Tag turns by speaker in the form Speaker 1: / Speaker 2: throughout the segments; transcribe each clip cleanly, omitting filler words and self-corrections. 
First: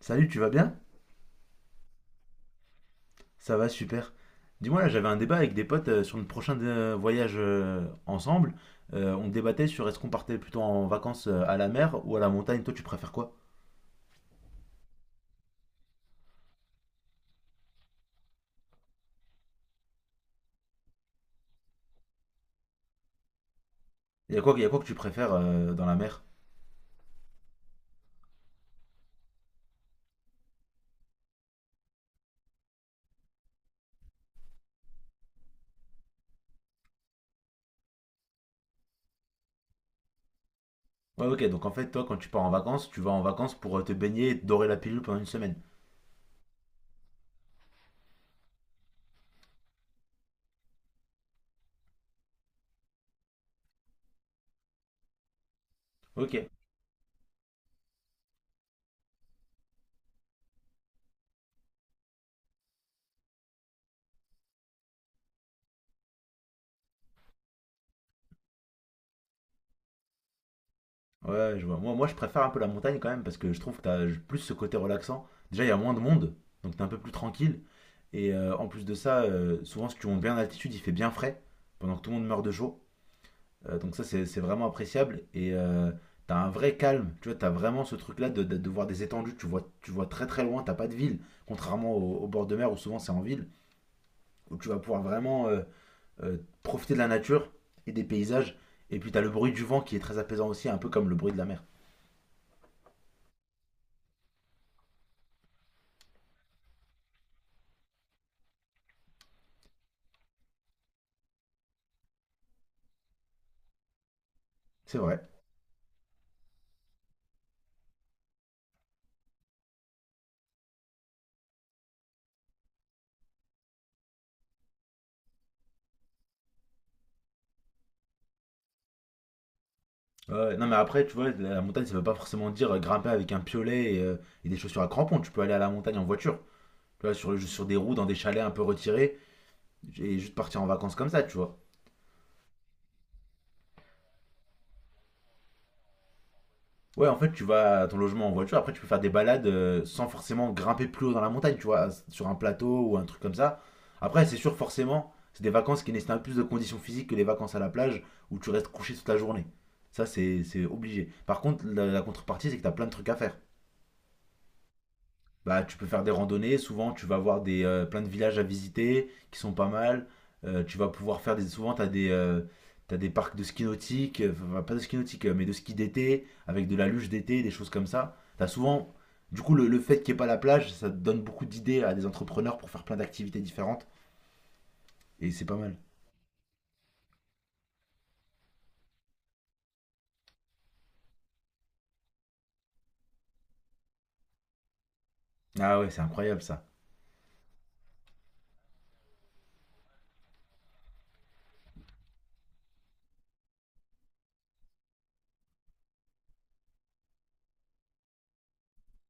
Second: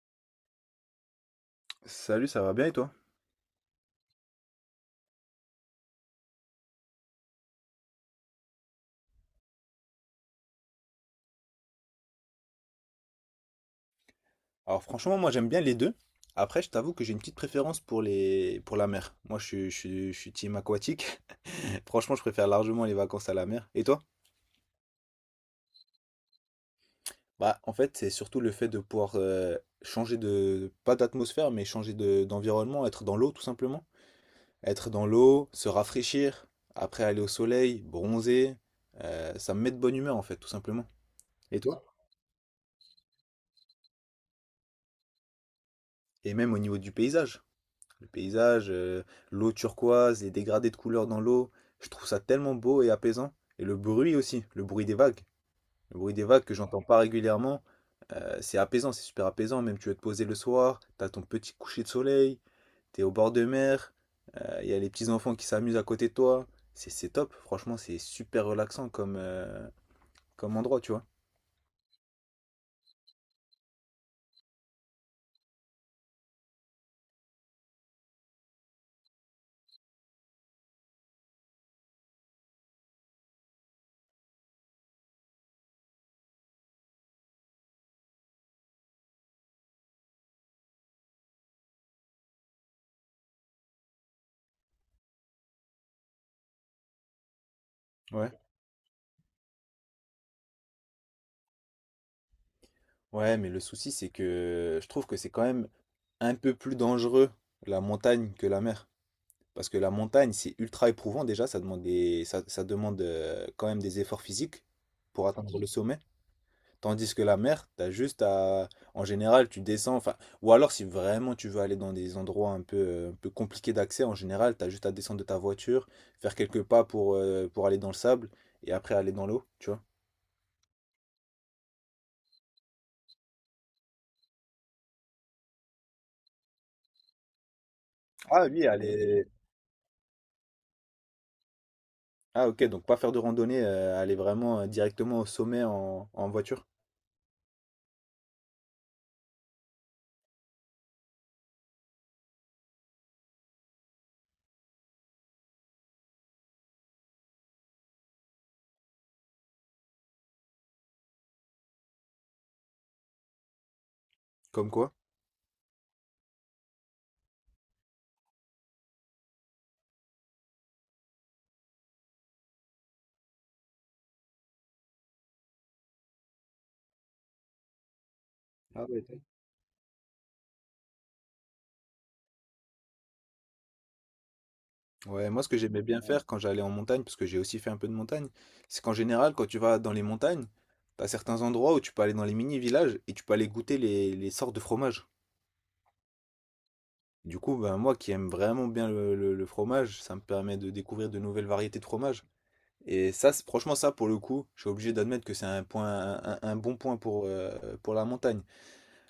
Speaker 1: Salut, tu vas bien?
Speaker 2: Salut, ça va bien et toi?
Speaker 1: Ça va, super. Dis-moi, là, j'avais un débat avec des potes sur notre prochain voyage ensemble. On débattait sur est-ce qu'on partait plutôt en vacances à la mer ou à la montagne. Toi, tu préfères quoi?
Speaker 2: Alors franchement, moi j'aime bien les deux. Après, je t'avoue que j'ai une petite préférence pour les pour la mer. Moi, je suis team aquatique. Franchement, je préfère largement les vacances à la mer. Et toi?
Speaker 1: Il y a quoi que tu préfères dans la mer?
Speaker 2: Bah, en fait, c'est surtout le fait de pouvoir changer de pas d'atmosphère, mais changer de d'environnement, être dans l'eau tout simplement. Être dans l'eau, se rafraîchir, après aller au soleil, bronzer, ça me met de bonne humeur en fait, tout simplement.
Speaker 1: Ouais, ok,
Speaker 2: Et
Speaker 1: donc en
Speaker 2: toi?
Speaker 1: fait, toi, quand tu pars en vacances, tu vas en vacances pour te baigner et te dorer la pilule pendant une semaine.
Speaker 2: Et même au niveau du paysage. Le paysage, l'eau turquoise, les dégradés de couleurs dans l'eau, je trouve ça tellement beau et apaisant. Et le bruit aussi, le bruit des vagues. Le bruit des vagues
Speaker 1: Ok.
Speaker 2: que j'entends pas régulièrement, c'est apaisant, c'est super apaisant. Même tu veux te poser le soir, t'as ton petit coucher de soleil, t'es au bord de mer, il y a les petits enfants qui s'amusent à côté de toi. C'est top, franchement, c'est super relaxant comme, comme endroit, tu vois.
Speaker 1: Ouais, je vois. Moi, je préfère un peu la montagne quand même parce que je trouve que t'as plus ce côté relaxant. Déjà, il y a moins de monde, donc t'es un peu plus tranquille. Et en plus de ça, souvent, si tu montes bien en altitude, il fait bien frais pendant que tout le monde meurt de chaud. Donc ça, c'est vraiment appréciable. Et t'as un vrai calme. Tu vois, t'as vraiment ce truc-là de voir des étendues. Tu vois très très loin. T'as pas de ville, contrairement au bord de mer où souvent c'est en ville, où tu vas pouvoir vraiment euh, profiter de la nature et des
Speaker 2: Ouais.
Speaker 1: paysages. Et puis t'as le bruit du vent qui est très apaisant aussi, un peu comme le bruit de la mer.
Speaker 2: Ouais, mais le souci, c'est que je trouve que c'est quand même un peu plus dangereux la montagne que la mer. Parce que la montagne, c'est ultra éprouvant déjà, ça demande quand même des efforts physiques
Speaker 1: C'est vrai.
Speaker 2: pour atteindre le sommet. Tandis que la mer, t'as juste à... En général, tu descends, enfin... Ou alors, si vraiment tu veux aller dans des endroits un peu compliqués d'accès, en général, t'as juste à descendre de ta voiture, faire quelques pas pour, pour aller dans le sable, et après aller dans l'eau, tu vois.
Speaker 1: Ouais, non mais après tu vois la montagne ça veut pas forcément dire grimper avec un piolet et des chaussures à crampons, tu peux aller à la montagne en voiture, tu vois sur des roues dans des chalets
Speaker 2: Ah
Speaker 1: un peu
Speaker 2: oui,
Speaker 1: retirés
Speaker 2: aller...
Speaker 1: et juste partir en vacances comme ça, tu vois.
Speaker 2: Ah ok, donc pas faire de randonnée, aller vraiment directement au sommet en voiture.
Speaker 1: Ouais, en fait tu vas à ton logement en voiture, après tu peux faire des balades sans forcément grimper plus haut dans la montagne, tu vois, sur un plateau ou un truc comme ça. Après c'est sûr forcément, c'est des vacances qui nécessitent un peu plus de conditions physiques que les vacances à la plage où tu restes couché toute la journée. Ça c'est obligé. Par contre la contrepartie c'est que t'as plein de trucs à faire.
Speaker 2: Comme quoi?
Speaker 1: Bah, tu peux faire des randonnées. Souvent, tu vas avoir plein de villages à visiter qui sont pas mal. Tu vas pouvoir faire des. Souvent, tu as des. T'as des parcs de ski nautique, enfin, pas de ski nautique, mais de ski d'été, avec de la luge d'été, des choses comme ça. T'as souvent, du coup, le fait qu'il n'y ait pas la plage, ça te donne beaucoup d'idées à des entrepreneurs pour faire plein d'activités différentes,
Speaker 2: Ouais,
Speaker 1: et
Speaker 2: moi
Speaker 1: c'est
Speaker 2: ce
Speaker 1: pas
Speaker 2: que
Speaker 1: mal.
Speaker 2: j'aimais bien faire quand j'allais en montagne, parce que j'ai aussi fait un peu de montagne, c'est qu'en général quand tu vas dans les montagnes, t'as certains endroits où tu peux aller dans les mini-villages et tu peux aller goûter les sortes de fromages.
Speaker 1: Ah ouais, c'est incroyable ça.
Speaker 2: Du coup, ben, moi qui aime vraiment bien le fromage, ça me permet de découvrir de nouvelles variétés de fromages. Et ça, franchement ça pour le coup, je suis obligé d'admettre que c'est un bon point pour la montagne.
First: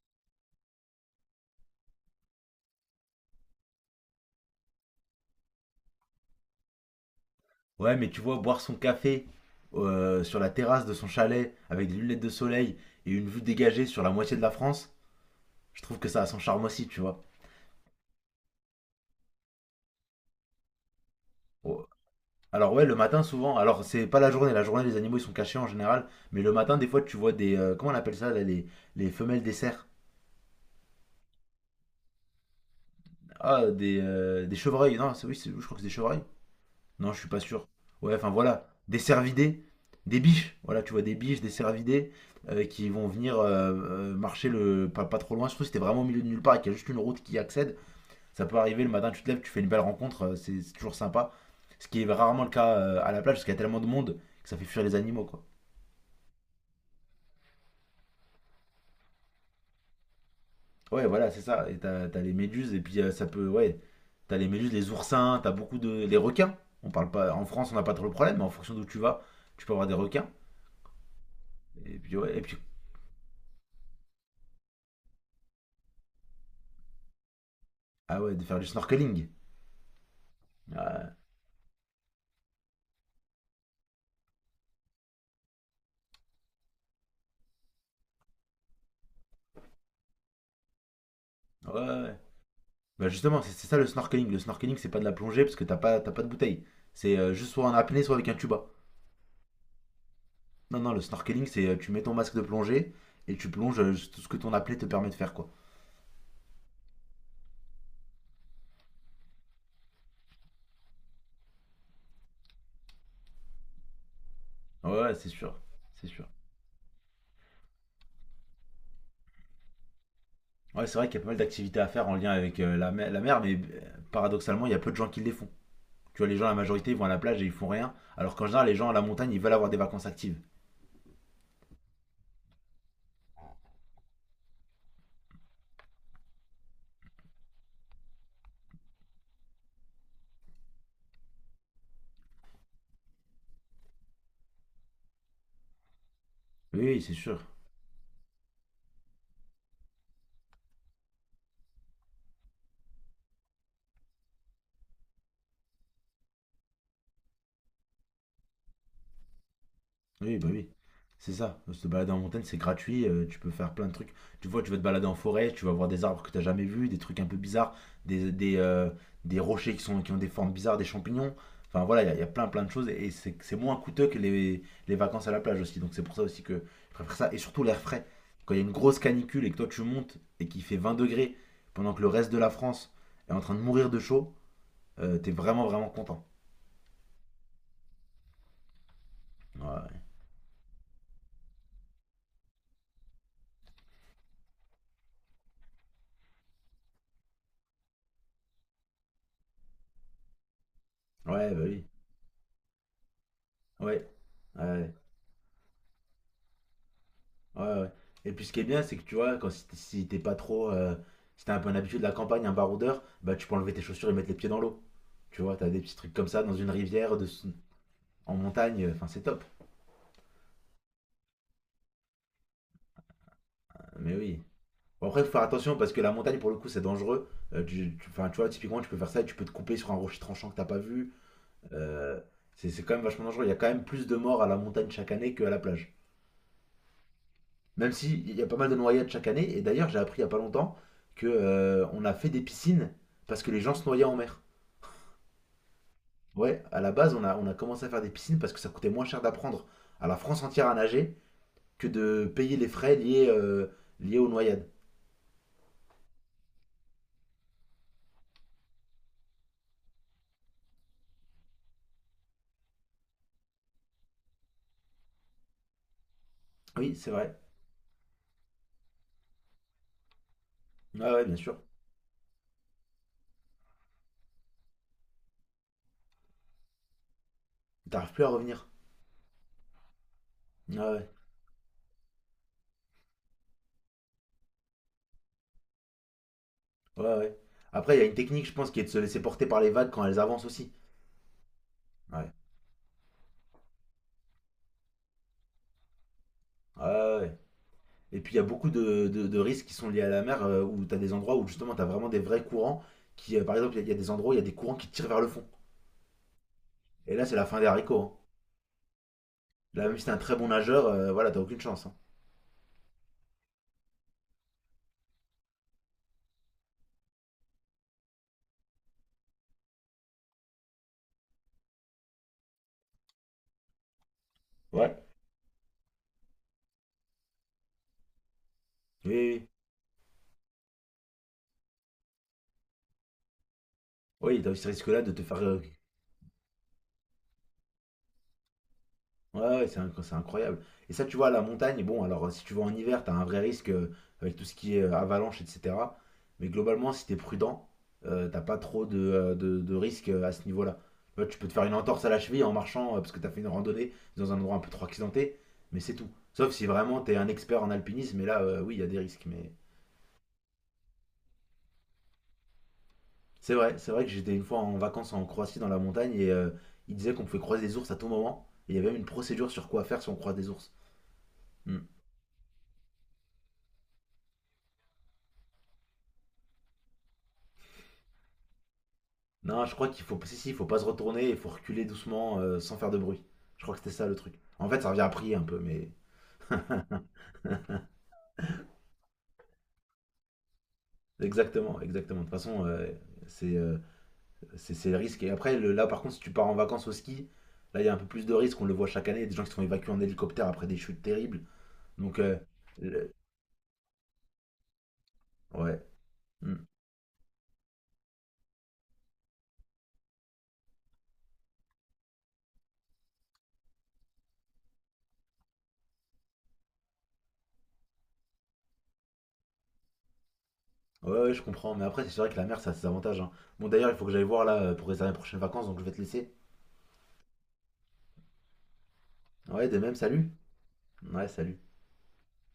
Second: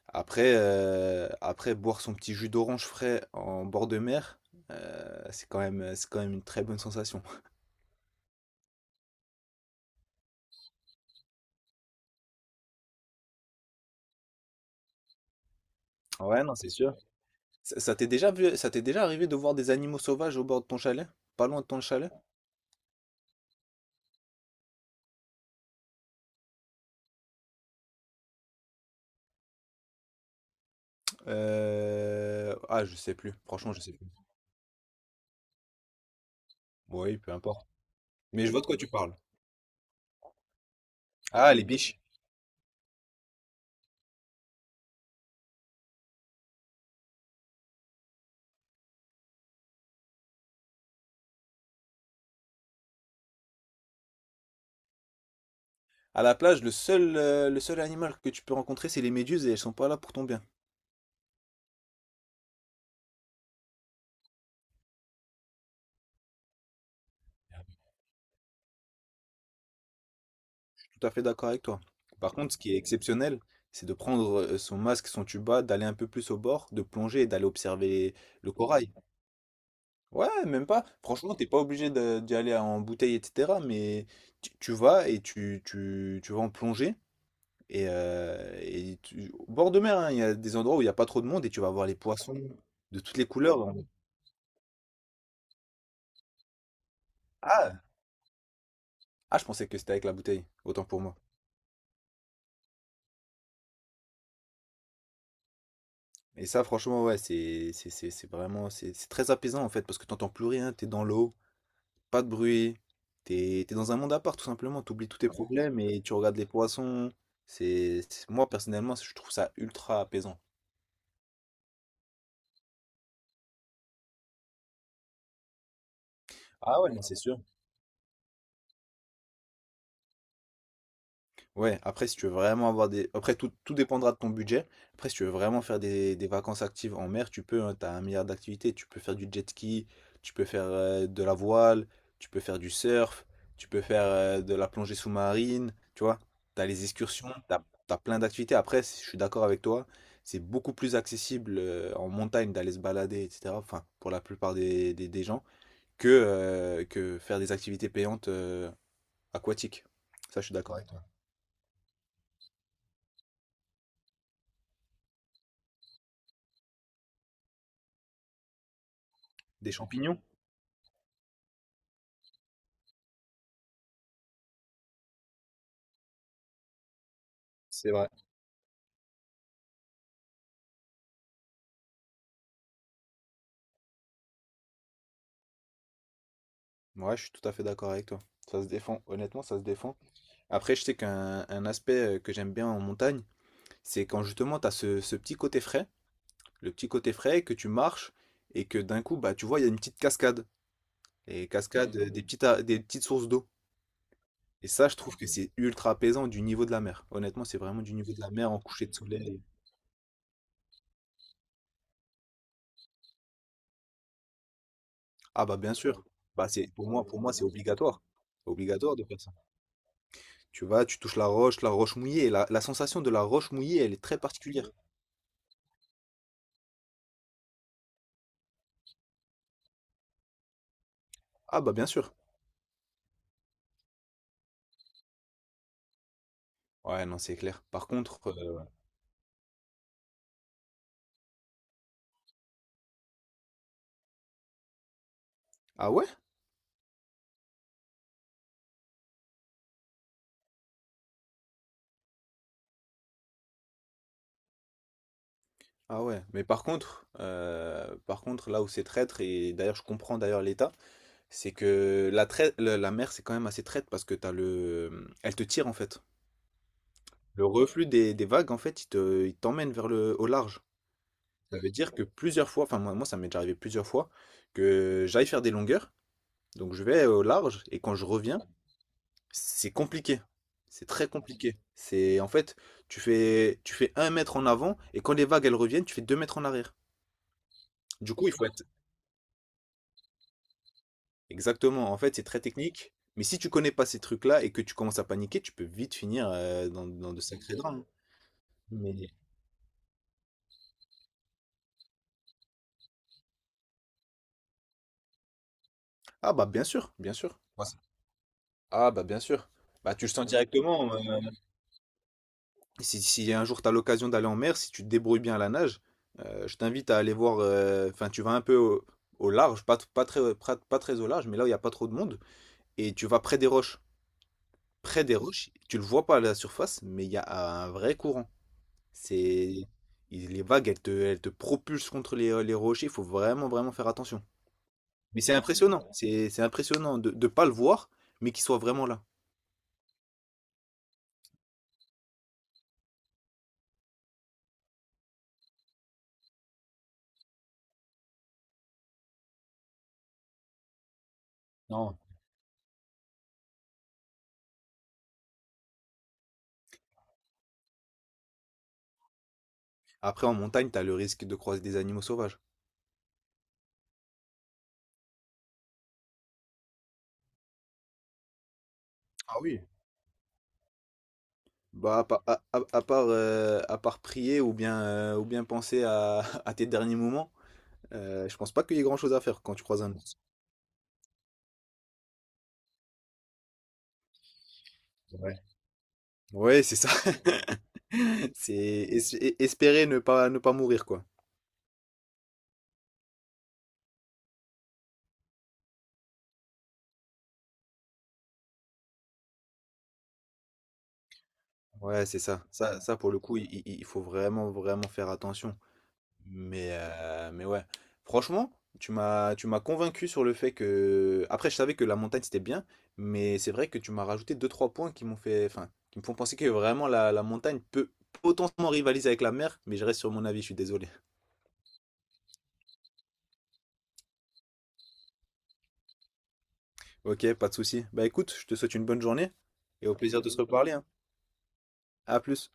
Speaker 2: Après, après boire son petit jus d'orange frais en bord de mer, c'est quand même une très bonne sensation.
Speaker 1: Ouais, mais tu vois, boire son café sur la terrasse de son chalet, avec des lunettes de soleil, et une vue dégagée sur la moitié de la France, je trouve que ça a son
Speaker 2: Ouais, non,
Speaker 1: charme
Speaker 2: c'est
Speaker 1: aussi,
Speaker 2: sûr.
Speaker 1: tu vois.
Speaker 2: Ça t'est déjà arrivé de voir des animaux sauvages au bord de ton chalet? Pas loin de ton
Speaker 1: Oh.
Speaker 2: chalet?
Speaker 1: Alors ouais, le matin souvent. Alors c'est pas la journée, la journée les animaux ils sont cachés en général, mais le matin des fois tu vois des comment on appelle ça là, les femelles des cerfs.
Speaker 2: Ah, je sais plus.
Speaker 1: Ah
Speaker 2: Franchement, je sais
Speaker 1: des
Speaker 2: plus.
Speaker 1: des chevreuils. Non, c'est oui, je crois que c'est des chevreuils. Non,
Speaker 2: Oui,
Speaker 1: je suis
Speaker 2: peu
Speaker 1: pas
Speaker 2: importe.
Speaker 1: sûr. Ouais, enfin
Speaker 2: Mais je vois
Speaker 1: voilà,
Speaker 2: de quoi tu
Speaker 1: des
Speaker 2: parles.
Speaker 1: cervidés, des biches. Voilà, tu vois des biches, des
Speaker 2: Ah, les biches.
Speaker 1: cervidés qui vont venir marcher le pas, pas trop loin. Surtout si t'es vraiment au milieu de nulle part et qu'il y a juste une route qui y accède, ça peut arriver le matin, tu te lèves, tu fais une belle rencontre, c'est toujours sympa. Ce qui est rarement le cas à la plage parce qu'il y a tellement de monde que ça fait fuir les animaux quoi.
Speaker 2: À la plage, le seul animal que tu peux rencontrer, c'est les méduses et elles sont pas là pour ton bien.
Speaker 1: Ouais, voilà, c'est ça. Et t'as les méduses, et puis ça peut. Ouais, t'as les méduses, les oursins, t'as beaucoup de. Les requins. On parle pas. En
Speaker 2: Je
Speaker 1: France, on n'a pas trop le problème, mais en fonction d'où tu vas, tu peux avoir des requins.
Speaker 2: suis tout à fait d'accord avec toi.
Speaker 1: Et puis,
Speaker 2: Par
Speaker 1: ouais, et
Speaker 2: contre,
Speaker 1: puis.
Speaker 2: ce qui est exceptionnel, c'est de prendre son masque, son tuba, d'aller un peu plus au bord, de plonger et d'aller observer
Speaker 1: Ah ouais, de
Speaker 2: le
Speaker 1: faire du
Speaker 2: corail.
Speaker 1: snorkeling.
Speaker 2: Ouais, même
Speaker 1: Ouais,
Speaker 2: pas.
Speaker 1: ouais,
Speaker 2: Franchement, t'es pas obligé d'y aller en bouteille, etc. Mais tu vas et tu vas en plongée. Et au bord de mer, hein, il y a des endroits où il n'y a pas trop de monde et tu vas
Speaker 1: ouais,
Speaker 2: voir les
Speaker 1: ouais.
Speaker 2: poissons de
Speaker 1: Bah
Speaker 2: toutes les
Speaker 1: justement, c'est
Speaker 2: couleurs.
Speaker 1: ça le
Speaker 2: On-
Speaker 1: snorkeling. Le snorkeling, c'est pas de la plongée parce que t'as pas de bouteille. C'est juste soit en
Speaker 2: Ah,
Speaker 1: apnée, soit avec un tuba.
Speaker 2: ah, je pensais que c'était avec la bouteille.
Speaker 1: Non,
Speaker 2: Autant
Speaker 1: non,
Speaker 2: pour
Speaker 1: le
Speaker 2: moi.
Speaker 1: snorkeling, c'est tu mets ton masque de plongée et tu plonges tout ce que ton apnée te permet de faire, quoi.
Speaker 2: Et ça, franchement, ouais, c'est vraiment... C'est très apaisant, en fait, parce que t'entends plus rien. T'es dans l'eau, pas de bruit. T'es dans un monde à part, tout simplement.
Speaker 1: Ouais,
Speaker 2: T'oublies
Speaker 1: ouais,
Speaker 2: tous
Speaker 1: c'est
Speaker 2: tes
Speaker 1: sûr.
Speaker 2: problèmes et
Speaker 1: C'est
Speaker 2: tu
Speaker 1: sûr.
Speaker 2: regardes les poissons. Moi, personnellement, je trouve ça ultra apaisant.
Speaker 1: Ouais, c'est vrai qu'il y a pas mal d'activités à faire en lien avec la mer, mais paradoxalement, il y a peu de gens qui les font. Tu vois, les gens, la
Speaker 2: Ah
Speaker 1: majorité,
Speaker 2: ouais,
Speaker 1: ils
Speaker 2: non,
Speaker 1: vont à
Speaker 2: c'est
Speaker 1: la
Speaker 2: sûr.
Speaker 1: plage et ils font rien, alors qu'en général, les gens à la montagne, ils veulent avoir des vacances actives.
Speaker 2: Ouais, après, si tu veux vraiment avoir des... Après, tout dépendra de ton budget. Après, si tu veux vraiment faire des vacances actives en mer, tu peux, hein, t'as un milliard d'activités. Tu peux faire du jet ski, tu peux faire de la voile, tu peux faire du surf, tu peux faire de la plongée sous-marine, tu vois. T'as
Speaker 1: Oui,
Speaker 2: les
Speaker 1: oui, c'est
Speaker 2: excursions,
Speaker 1: sûr.
Speaker 2: t'as, t'as plein d'activités. Après, si- je suis d'accord avec toi, c'est beaucoup plus accessible en montagne d'aller se balader, etc. Enfin, pour la plupart des gens, que faire des activités payantes aquatiques.
Speaker 1: Oui,
Speaker 2: Ça, je
Speaker 1: bah
Speaker 2: suis
Speaker 1: oui,
Speaker 2: d'accord avec toi.
Speaker 1: c'est ça. Se balader en montagne, c'est gratuit, tu peux faire plein de trucs. Tu vois, tu vas te balader en forêt, tu vas voir des arbres que t'as jamais vus, des trucs un peu bizarres, des des, heu, des
Speaker 2: Des
Speaker 1: rochers qui ont
Speaker 2: champignons,
Speaker 1: des formes bizarres, des champignons. Enfin voilà, il y a plein, plein de choses et c'est moins coûteux que les vacances à la plage aussi. Donc c'est pour ça aussi que je préfère ça et surtout l'air
Speaker 2: c'est
Speaker 1: frais.
Speaker 2: vrai.
Speaker 1: Quand il y a une grosse canicule et que toi tu montes et qu'il fait 20 degrés pendant que le reste de la France est en train de mourir de chaud, tu vraiment, vraiment content.
Speaker 2: Ouais, je suis tout à fait d'accord avec toi. Ça se défend, honnêtement, ça se défend.
Speaker 1: Ouais,
Speaker 2: Après, je sais qu'un un aspect que j'aime bien en montagne, c'est quand justement tu as ce petit côté frais, le petit côté frais, que tu marches et que d'un coup, bah, tu vois, il y a une petite cascade. Et
Speaker 1: ouais, bah oui.
Speaker 2: cascade, des petites sources d'eau.
Speaker 1: Ouais,
Speaker 2: Et ça,
Speaker 1: ouais.
Speaker 2: je trouve que c'est ultra apaisant du niveau de la mer. Honnêtement, c'est
Speaker 1: Ouais,
Speaker 2: vraiment
Speaker 1: ouais.
Speaker 2: du niveau de la
Speaker 1: Et puis ce
Speaker 2: mer
Speaker 1: qui
Speaker 2: en
Speaker 1: est bien,
Speaker 2: coucher de
Speaker 1: c'est que tu vois,
Speaker 2: soleil.
Speaker 1: quand si t'es si t'es pas trop. Si t'as un peu un habitué de la campagne, un baroudeur, bah tu peux enlever tes chaussures et mettre les pieds dans l'eau. Tu
Speaker 2: Ah
Speaker 1: vois,
Speaker 2: bah
Speaker 1: t'as
Speaker 2: bien
Speaker 1: des petits
Speaker 2: sûr.
Speaker 1: trucs comme ça
Speaker 2: Bah
Speaker 1: dans
Speaker 2: c'est
Speaker 1: une rivière,
Speaker 2: pour moi, c'est obligatoire.
Speaker 1: en montagne,
Speaker 2: Obligatoire de
Speaker 1: enfin
Speaker 2: faire
Speaker 1: c'est
Speaker 2: ça.
Speaker 1: top.
Speaker 2: Tu vas, tu touches la roche mouillée. La sensation de la roche mouillée, elle est
Speaker 1: Mais
Speaker 2: très
Speaker 1: oui.
Speaker 2: particulière.
Speaker 1: Bon, après, faut faire attention parce que la montagne, pour le coup, c'est dangereux. Enfin, tu vois, typiquement, tu peux faire ça et tu peux te couper sur un rocher tranchant que t'as pas vu.
Speaker 2: Ah bah bien sûr.
Speaker 1: Euh, c'est quand même vachement dangereux. Il y a quand même plus de morts à la montagne chaque année qu'à la plage.
Speaker 2: Ouais, non, c'est clair. Par
Speaker 1: Même
Speaker 2: contre,
Speaker 1: si il y a pas mal de noyades chaque année. Et d'ailleurs, j'ai appris il y a pas longtemps que on a fait des piscines parce que les gens se noyaient en mer.
Speaker 2: ah ouais?
Speaker 1: Ouais, à la base, on a commencé à faire des piscines parce que ça coûtait moins cher d'apprendre à la France entière à nager que de payer les frais liés aux noyades.
Speaker 2: Ah ouais. Mais par contre, là où c'est traître, et d'ailleurs je comprends d'ailleurs l'état, c'est que la mer c'est quand même assez traître parce que t'as le. Elle te tire en fait.
Speaker 1: Oui, c'est vrai.
Speaker 2: Le reflux des vagues, en fait, il t'emmène vers au large.
Speaker 1: Ouais, ouais, bien sûr.
Speaker 2: Ça veut dire que plusieurs fois, moi ça m'est déjà arrivé plusieurs fois, que j'aille faire des longueurs. Donc je vais au large et quand je
Speaker 1: T'arrives plus à
Speaker 2: reviens.
Speaker 1: revenir.
Speaker 2: C'est compliqué.
Speaker 1: Ouais,
Speaker 2: C'est très
Speaker 1: ouais,
Speaker 2: compliqué. C'est en fait, tu fais un mètre en avant et quand les vagues elles reviennent, tu fais deux mètres en arrière.
Speaker 1: ouais, ouais. Après, il y a
Speaker 2: Du
Speaker 1: une
Speaker 2: coup, il
Speaker 1: technique,
Speaker 2: faut
Speaker 1: je
Speaker 2: être
Speaker 1: pense, qui est de se laisser porter par les vagues quand elles avancent aussi.
Speaker 2: exactement. En fait, c'est
Speaker 1: Ouais,
Speaker 2: très technique. Mais si tu connais pas ces trucs-là et que tu commences à paniquer, tu peux vite finir
Speaker 1: ouais,
Speaker 2: dans, dans
Speaker 1: ouais,
Speaker 2: de
Speaker 1: ouais.
Speaker 2: sacrés drames.
Speaker 1: Et puis, il y a beaucoup
Speaker 2: Mais-
Speaker 1: de risques qui sont liés à la mer où t'as des endroits où justement t'as vraiment des vrais courants par exemple, il y a des endroits où il y a des courants qui te tirent vers le fond.
Speaker 2: Ah bah bien sûr, bien
Speaker 1: Et là, c'est
Speaker 2: sûr.
Speaker 1: la fin des haricots, hein.
Speaker 2: Ah bah bien sûr.
Speaker 1: Là,
Speaker 2: Bah
Speaker 1: même si
Speaker 2: tu le
Speaker 1: t'es un
Speaker 2: sens
Speaker 1: très bon nageur,
Speaker 2: directement.
Speaker 1: voilà, t'as aucune chance, hein.
Speaker 2: Si, si un jour tu as l'occasion d'aller en mer, si tu te débrouilles bien à la nage, je t'invite à aller voir. Enfin, tu vas un peu au large, pas, t- pas très, pas, pas très au large, mais là où il n'y a pas trop de monde. Et tu vas près des roches.
Speaker 1: Ouais.
Speaker 2: Près des roches, tu le vois pas à la surface, mais il y a un vrai courant.
Speaker 1: Oui, oui, oui.
Speaker 2: C'est. Les vagues, elles te propulsent contre les rochers. Il faut vraiment, vraiment faire attention.
Speaker 1: Oui, t'as as ce risque-là de
Speaker 2: Mais
Speaker 1: te
Speaker 2: c'est
Speaker 1: faire.
Speaker 2: impressionnant. C'est impressionnant de ne pas le voir, mais qu'il soit vraiment là.
Speaker 1: Ouais, ouais, c'est incroyable. Et ça, tu vois, à la montagne, bon, alors si tu vas en hiver, t'as un vrai risque avec tout ce qui est avalanche, etc. Mais globalement, si t'es prudent, t'as pas trop de risques à ce niveau-là. Tu vois, tu peux te faire une
Speaker 2: Non.
Speaker 1: entorse à la cheville en marchant parce que t'as fait une randonnée dans un endroit un peu trop accidenté, mais c'est tout. Sauf si vraiment t'es un expert en alpinisme, et là, oui, il y a des risques. Mais
Speaker 2: Après, en montagne, tu as le risque de croiser des animaux sauvages.
Speaker 1: c'est vrai que j'étais une fois en vacances en Croatie dans la montagne et ils disaient qu'on pouvait croiser des ours à tout moment. Et il y avait même une
Speaker 2: Ah
Speaker 1: procédure
Speaker 2: oui,
Speaker 1: sur quoi faire si on croise des ours. Hmm.
Speaker 2: bah, à part prier ou bien penser à, à tes derniers moments, je pense pas qu'il y ait grand-chose à faire quand
Speaker 1: Non,
Speaker 2: tu
Speaker 1: je
Speaker 2: croises
Speaker 1: crois
Speaker 2: un
Speaker 1: qu'il
Speaker 2: ours.
Speaker 1: faut, si, il faut pas se retourner, il faut reculer doucement sans faire de bruit. Je crois que c'était ça le truc. En fait, ça revient à prier
Speaker 2: Ouais.
Speaker 1: un peu, mais
Speaker 2: Ouais, c'est ça. Espérer ne pas, ne pas mourir, quoi.
Speaker 1: exactement, exactement. De toute façon, c'est euh, c'est le risque. Et après, là, par contre, si tu pars en vacances au ski, là, il y a un peu plus de risques. On le voit chaque année, il y a des gens qui sont évacués en hélicoptère après des chutes terribles.
Speaker 2: Ouais, c'est
Speaker 1: Donc, euh,
Speaker 2: ça. Ça, pour
Speaker 1: le-
Speaker 2: le coup, il faut vraiment, vraiment faire attention.
Speaker 1: ouais. Hmm.
Speaker 2: Mais ouais, franchement, tu m'as convaincu sur le fait que... Après, je savais que la montagne, c'était bien, mais c'est vrai que tu m'as rajouté deux trois points qui m'ont fait... Enfin, qui me font penser que vraiment la montagne peut potentiellement rivaliser avec la mer, mais je reste sur mon avis, je suis désolé.
Speaker 1: Ouais, ouais, je comprends. Mais après, c'est vrai que la mer, ça a ses avantages, hein. Bon, d'ailleurs, il faut que j'aille voir là pour réserver les prochaines vacances, donc je vais te laisser.
Speaker 2: Ok, pas de souci. Bah écoute, je te souhaite une bonne journée
Speaker 1: Ouais, de
Speaker 2: et
Speaker 1: même,
Speaker 2: au plaisir de
Speaker 1: salut.
Speaker 2: se reparler, hein.
Speaker 1: Ouais, salut.
Speaker 2: À plus.